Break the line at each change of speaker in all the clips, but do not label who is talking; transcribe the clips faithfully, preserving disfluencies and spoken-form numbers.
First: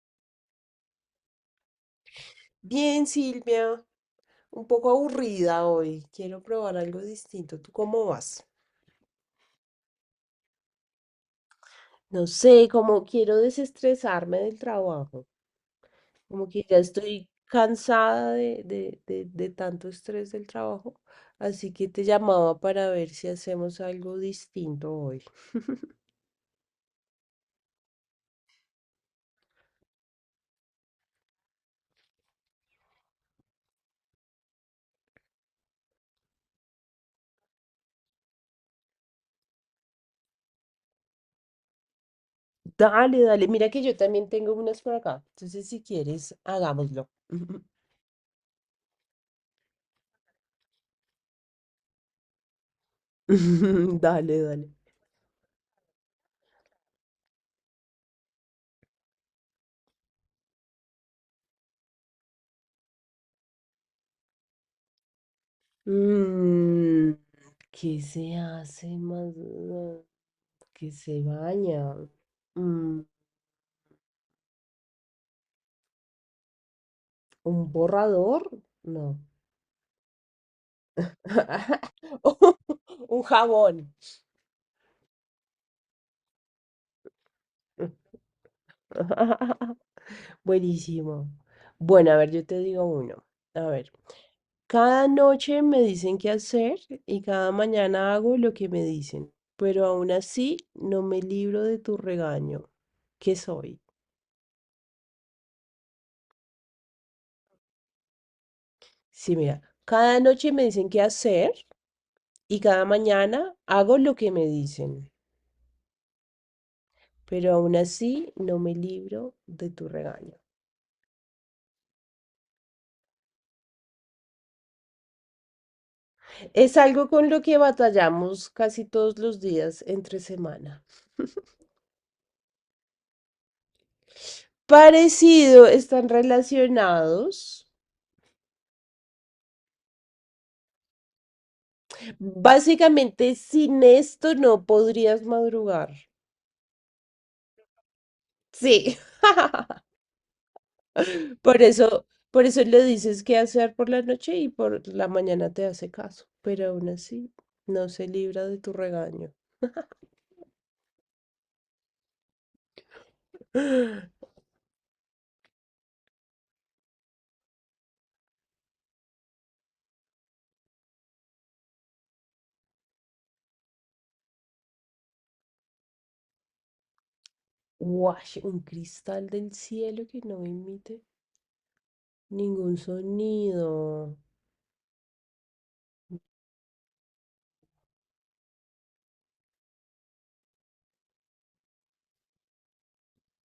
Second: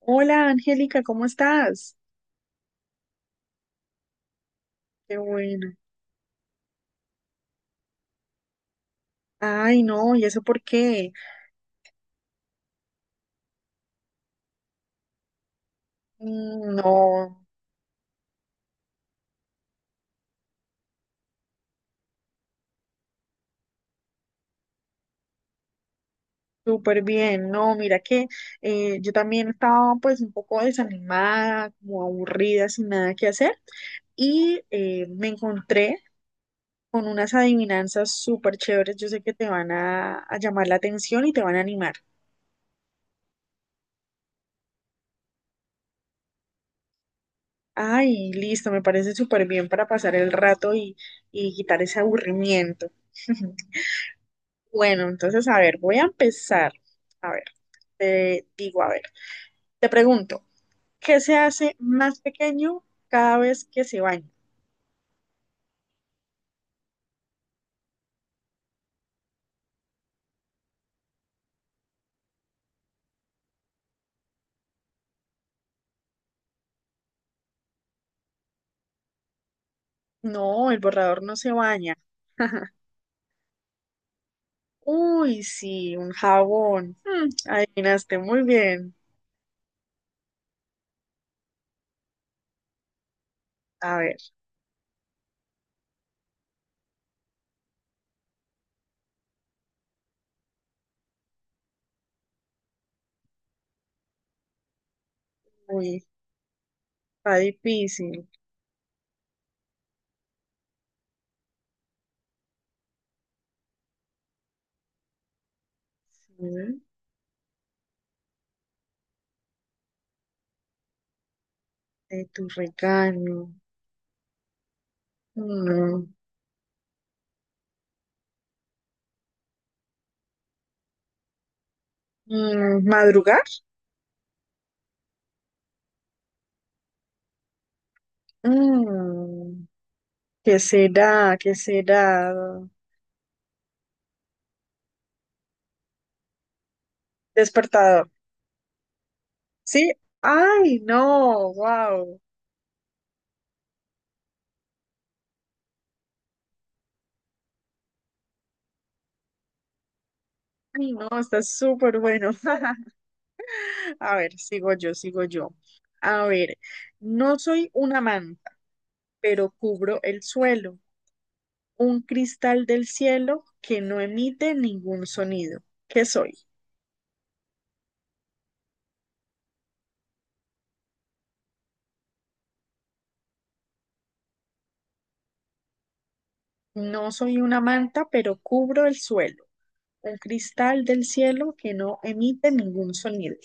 Hola, Angélica, ¿cómo estás?
Bien, Silvia, un poco
Qué
aburrida
bueno.
hoy. Quiero probar algo distinto. ¿Tú cómo vas?
Ay, no, ¿y eso por qué?
No sé, como quiero desestresarme del trabajo. Como que
Mm,
ya
no,
estoy cansada de, de, de, de tanto estrés del trabajo. Así que te llamaba para ver si hacemos algo distinto hoy.
súper bien. No, mira que eh, yo también estaba, pues, un poco desanimada, como aburrida, sin nada que hacer. Y eh, me encontré con unas adivinanzas súper chéveres. Yo sé que te van a, a llamar la atención y te van a animar.
Dale, dale. Mira que yo también tengo unas por acá. Entonces, si quieres, hagámoslo.
Ay, listo, me parece súper bien para pasar el rato y, y quitar ese aburrimiento.
Dale, dale.
Bueno, entonces, a ver, voy a empezar. A ver, te digo, a ver, te pregunto, ¿qué se hace más pequeño cada vez que se baña?
Mm, ¿qué se hace más? eh, ¿Qué se baña? Mm, ¿un borrador? No.
No, el borrador no se baña.
Un jabón.
Uy, sí, un jabón. Mm, adivinaste muy bien.
Buenísimo. Bueno, a ver, yo te digo uno. A ver,
A ver,
cada noche me dicen qué hacer y cada mañana hago lo que me dicen, pero aún así no me libro de tu regaño. ¿Qué soy?
uy, está difícil.
Sí, mira, cada noche me dicen qué hacer y cada mañana hago lo que me dicen,
Sí,
pero aún así no me libro de tu regaño.
de tu regalo. Mm,
Es algo con lo que batallamos casi todos los días entre semana.
mm, ¿madrugar?
Parecido, están relacionados.
Mm, ¿qué será? ¿Qué será?
Básicamente, sin esto no podrías madrugar.
Despertador.
Sí,
Sí, ay, no,
por eso,
wow.
por eso le dices qué hacer por la noche y por la mañana te hace caso, pero aún así no se libra de tu regaño.
Ay, no, está súper bueno.
Guash,
A ver, sigo yo, sigo yo. A ver, no soy una manta, pero cubro el suelo, un cristal del cielo que no emite ningún sonido. ¿Qué soy?
un cristal del cielo que no emite ningún sonido.
No soy una manta, pero cubro el suelo, un cristal del cielo que no emite ningún sonido.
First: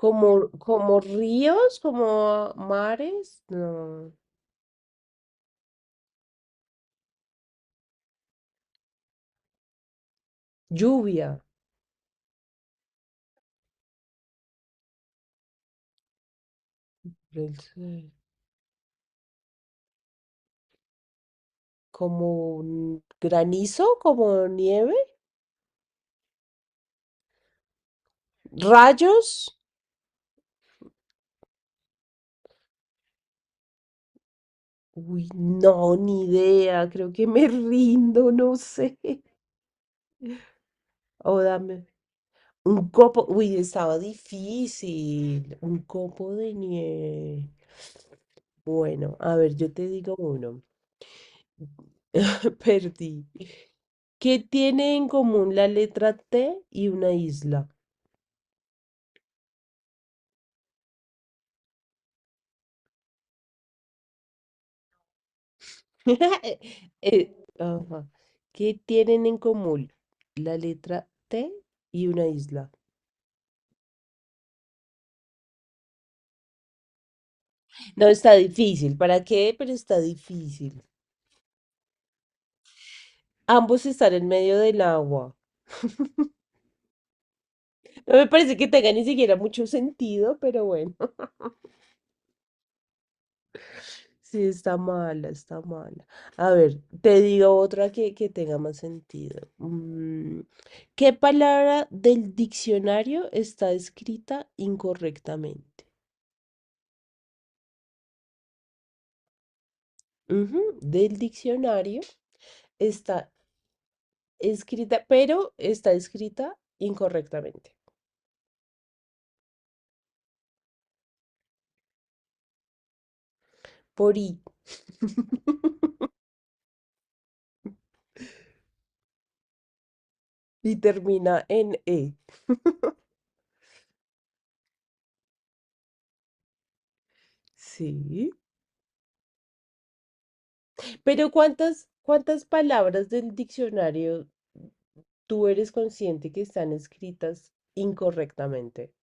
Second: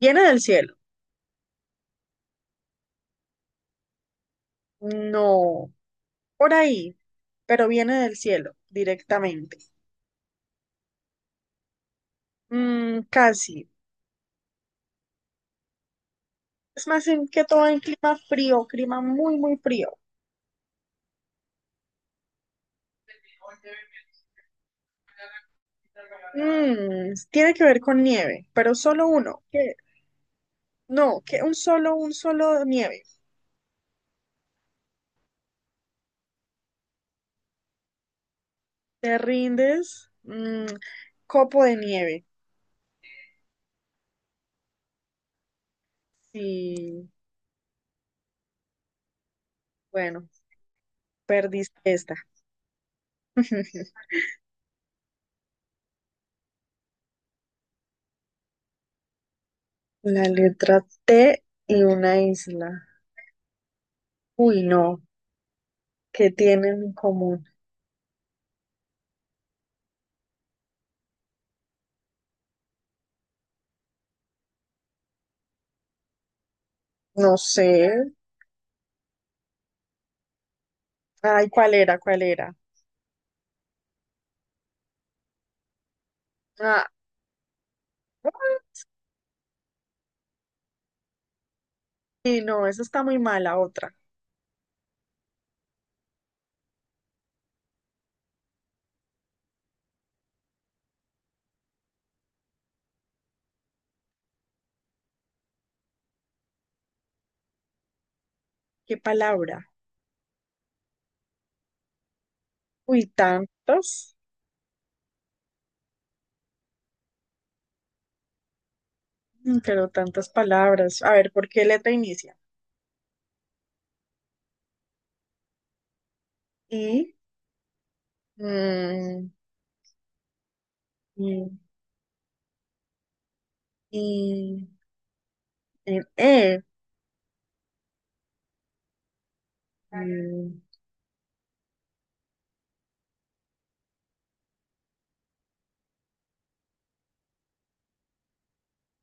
¿Viene del
Como,
cielo?
como ríos, como mares, no.
No. Por ahí, pero viene del cielo directamente.
Lluvia
Mm, casi. Es más en que
del
todo en
cielo.
clima frío, clima muy, muy frío.
Como un granizo, como nieve,
Mm, tiene que ver con nieve, pero solo
rayos.
uno. ¿Qué? No, que un solo, un solo nieve.
Uy, no, ni idea. Creo que me rindo, no sé.
Te rindes. Mm,
O
copo
dame.
de nieve.
Un copo, uy, estaba difícil. Un copo de
Sí,
nieve. Bueno, a ver, yo te digo
bueno,
uno.
perdiste esta.
Perdí. ¿Qué tiene en común la letra T y una isla?
La letra T y una isla. Uy, no, ¿qué tienen en
Eh,
común?
ajá. ¿Qué tienen en común la letra T y una isla?
No sé.
No, está difícil. ¿Para qué? Pero está difícil.
Ay, ¿cuál era? ¿Cuál era?
Ambos están en medio del agua.
Ah,
No me parece que tenga ni siquiera mucho sentido, pero bueno.
y no, esa está muy mala, otra.
Sí, está mala, está mala. A ver, te digo otra que, que tenga más sentido. Mm, ¿qué palabra del diccionario está escrita incorrectamente?
¿Qué palabra?
Ujú. Del diccionario
Uy,
está
tantas,
escrita, pero está escrita incorrectamente.
mm, pero tantas palabras. A ver, ¿por qué letra inicia?
Por I.
I, mm,
Y termina
y,
en E.
y, en E.
Sí.
Mm,
Pero ¿cuántas, cuántas palabras del diccionario tú eres consciente que están escritas incorrectamente?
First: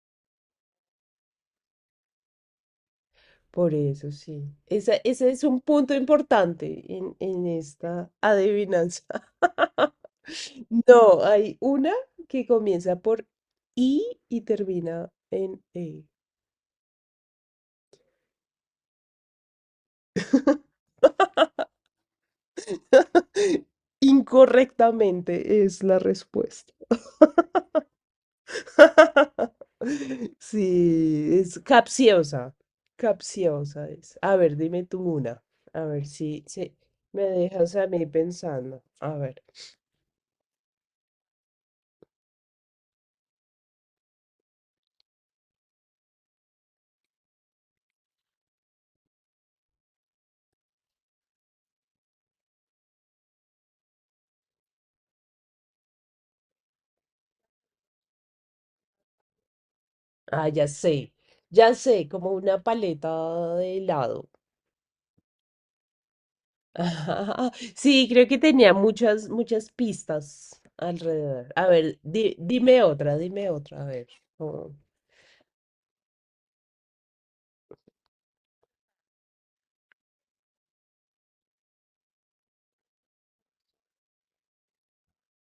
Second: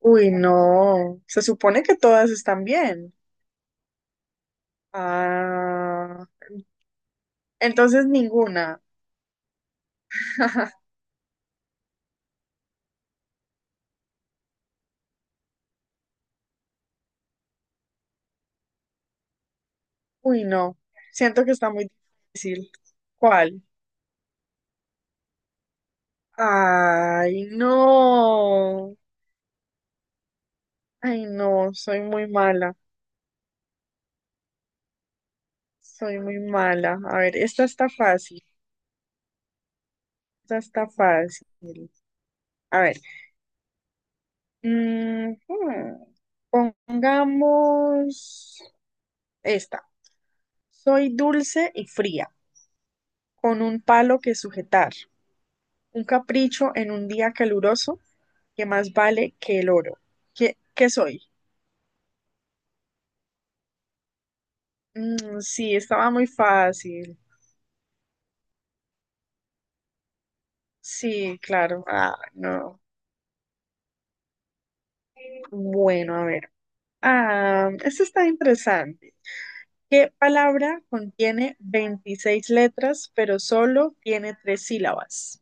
uy, no. Se supone que todas están bien.
Por eso sí. Esa, ese es un punto
Ah,
importante en, en
entonces
esta
ninguna.
adivinanza. No, hay una que comienza por I y termina en E.
Uy, no. Siento que está muy difícil. ¿Cuál?
Incorrectamente es la respuesta.
Ay, no. Ay,
Sí, es
no, soy muy
capciosa.
mala.
Capciosa es. A ver, dime tú una. A ver
Soy muy
si, si
mala. A
me
ver, esta
dejas a
está
mí
fácil.
pensando. A ver.
Esta está fácil. A ver. mm, hmm, Pongamos esta. Soy dulce y fría, con un palo que sujetar. Un capricho en un día caluroso que más vale que el oro.
Ah,
¿Qué,
ya
qué
sé.
soy?
Ya sé, como una paleta de helado.
Mm, sí, estaba muy fácil.
Sí, creo que tenía muchas, muchas pistas
Sí,
alrededor. A
claro.
ver,
Ah,
di-
no.
dime otra, dime otra. A ver. Oh,
Bueno, a ver. Ah, esto está interesante. ¿Qué palabra contiene veintiséis letras, pero solo tiene tres sílabas?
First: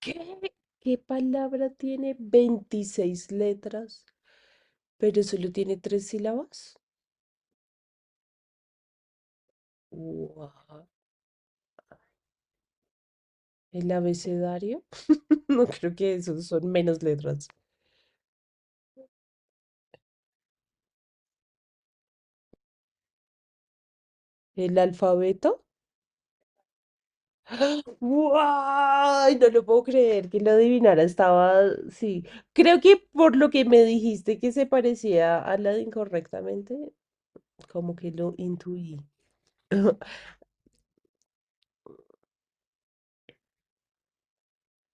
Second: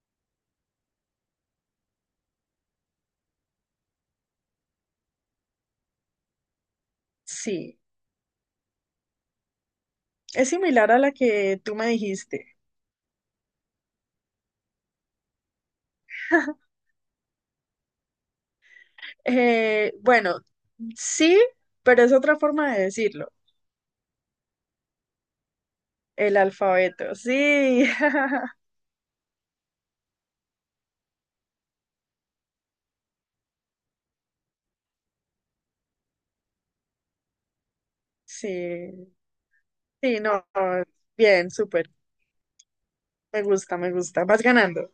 ¿qué? ¿Qué palabra tiene veintiséis letras, pero solo tiene tres sílabas?
Sí, es
Guau,
similar a la que tú me dijiste.
¿el abecedario? No creo que esos son menos letras.
Eh, bueno, sí, pero es otra forma de decirlo.
¿El alfabeto?
El alfabeto, sí.
¡Guau! No lo puedo creer que lo adivinara. Estaba, sí. Creo que por lo que me dijiste que se parecía a la de incorrectamente, como que lo
Sí,
intuí.
sí, no, no, bien, súper. Me gusta, me gusta. Vas ganando.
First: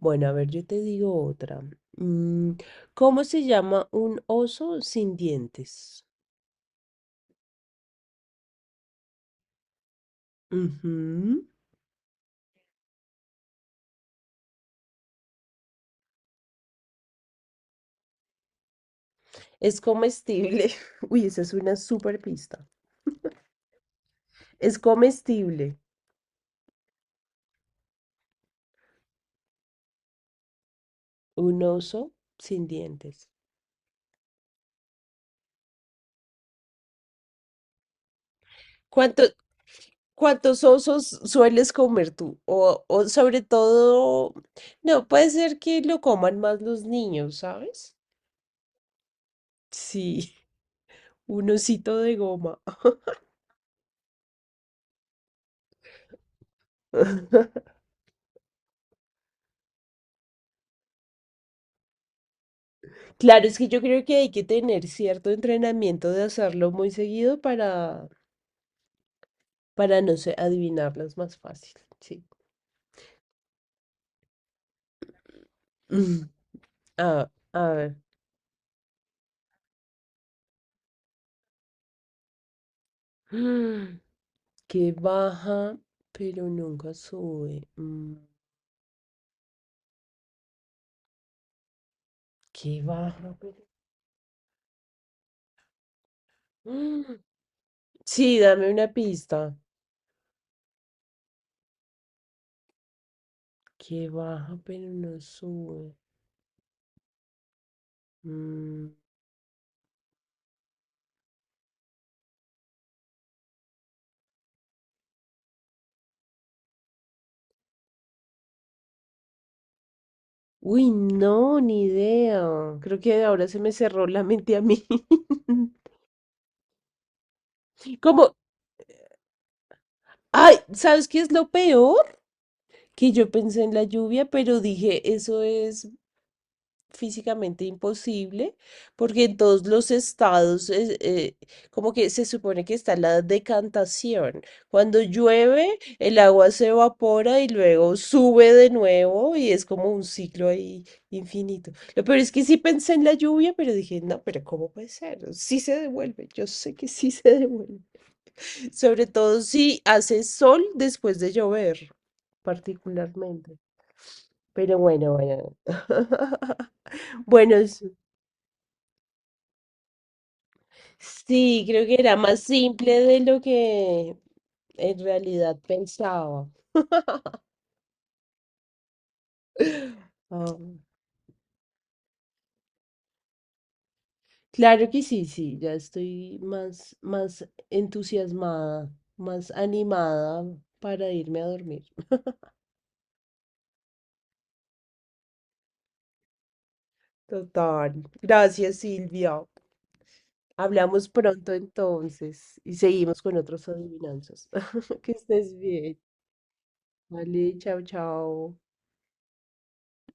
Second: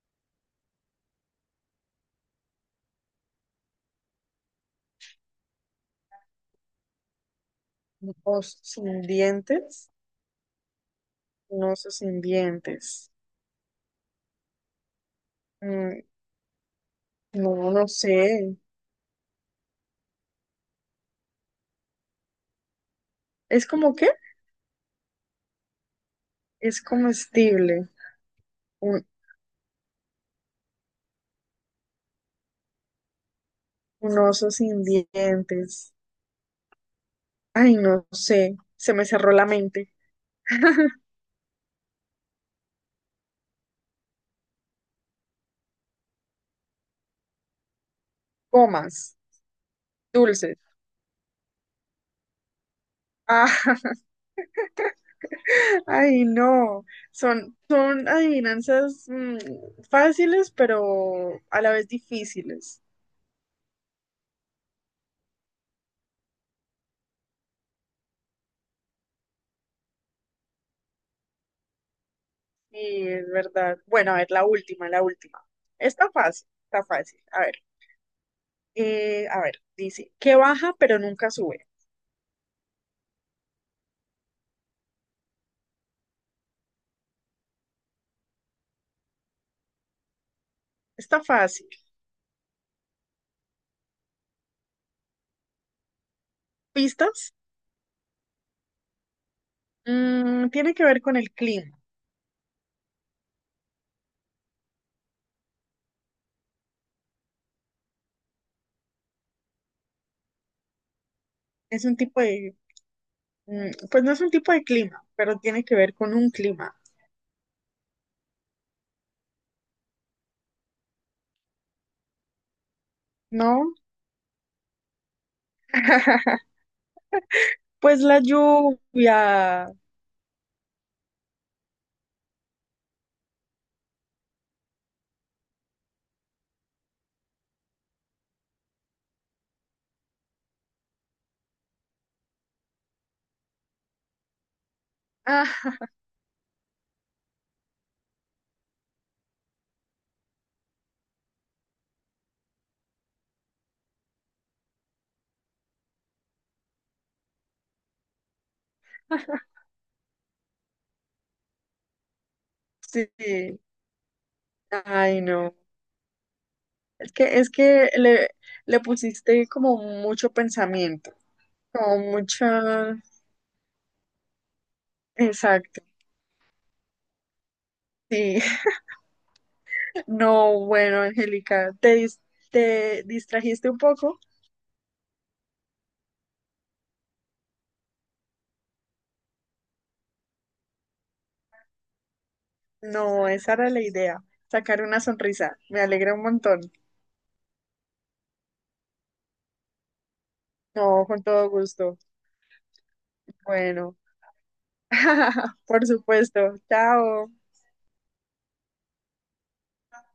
Bueno, a ver, yo te digo otra. Mm, ¿cómo se llama un oso sin dientes?
Ojos sin dientes.
Ujú.
Un sin dientes. Mm, no, no sé.
Es comestible. Uy, esa es una super pista.
¿Es como qué?
Es comestible.
Es comestible. Un,
Un oso sin dientes.
un oso sin dientes. Ay, no sé. Se me
¿Cuánto,
cerró la mente.
¿cuántos osos sueles comer tú? O, o sobre todo, no, puede ser que lo coman más los niños, ¿sabes?
Comas.
Sí,
Dulces.
un osito de goma.
Ah, ay, no. Son, son adivinanzas, mm, fáciles, pero a la vez difíciles.
Claro, es que yo creo que hay que tener cierto entrenamiento de hacerlo muy seguido para, para no sé, adivinarlas más fácil. Sí.
Sí, es verdad. Bueno, a ver, la última, la última. Está fácil, está fácil.
Ah,
A ver.
a ver.
Eh, a ver, dice, que baja pero nunca sube.
Que baja, pero nunca sube. Mm,
Está fácil.
que baja, pero... Mm,
¿Pistas?
sí, dame una pista.
Mm, tiene que ver con el clima.
Que baja, pero no sube. Mm,
Es un tipo de, mm, pues no es un tipo de clima, pero tiene que ver con un clima,
uy, no, ni idea. Creo que ahora se me
¿no?
cerró la mente a mí.
Pues la
Como,
lluvia. Ah,
ay, ¿sabes qué es lo peor? Que yo pensé en la lluvia, pero dije, eso es físicamente imposible, porque en todos los estados es, eh, como que se supone que está la decantación. Cuando llueve, el agua se evapora y luego sube de nuevo y es como un ciclo ahí infinito. Lo peor es que sí pensé en la lluvia, pero dije, no, pero ¿cómo puede ser? Sí se devuelve, yo sé que sí se devuelve. Sobre todo si hace sol después de llover,
sí.
particularmente. Pero bueno,
Ay, no.
bueno.
Es que, es
Bueno,
que le, le pusiste como mucho pensamiento,
sí, creo que
como
era más
mucha...
simple de lo que en realidad
Exacto.
pensaba.
Sí.
Ah,
No, bueno, Angélica, te, dis- te distrajiste un poco.
claro que sí, sí, ya estoy más, más entusiasmada, más animada para irme a dormir.
No, esa era la idea, sacar una sonrisa. Me alegra un montón.
Total. Gracias, Silvia.
No,
Hablamos
con todo
pronto
gusto.
entonces y seguimos con otros
Bueno,
adivinanzas. Que estés
por
bien.
supuesto. Chao.
Vale, chao, chao.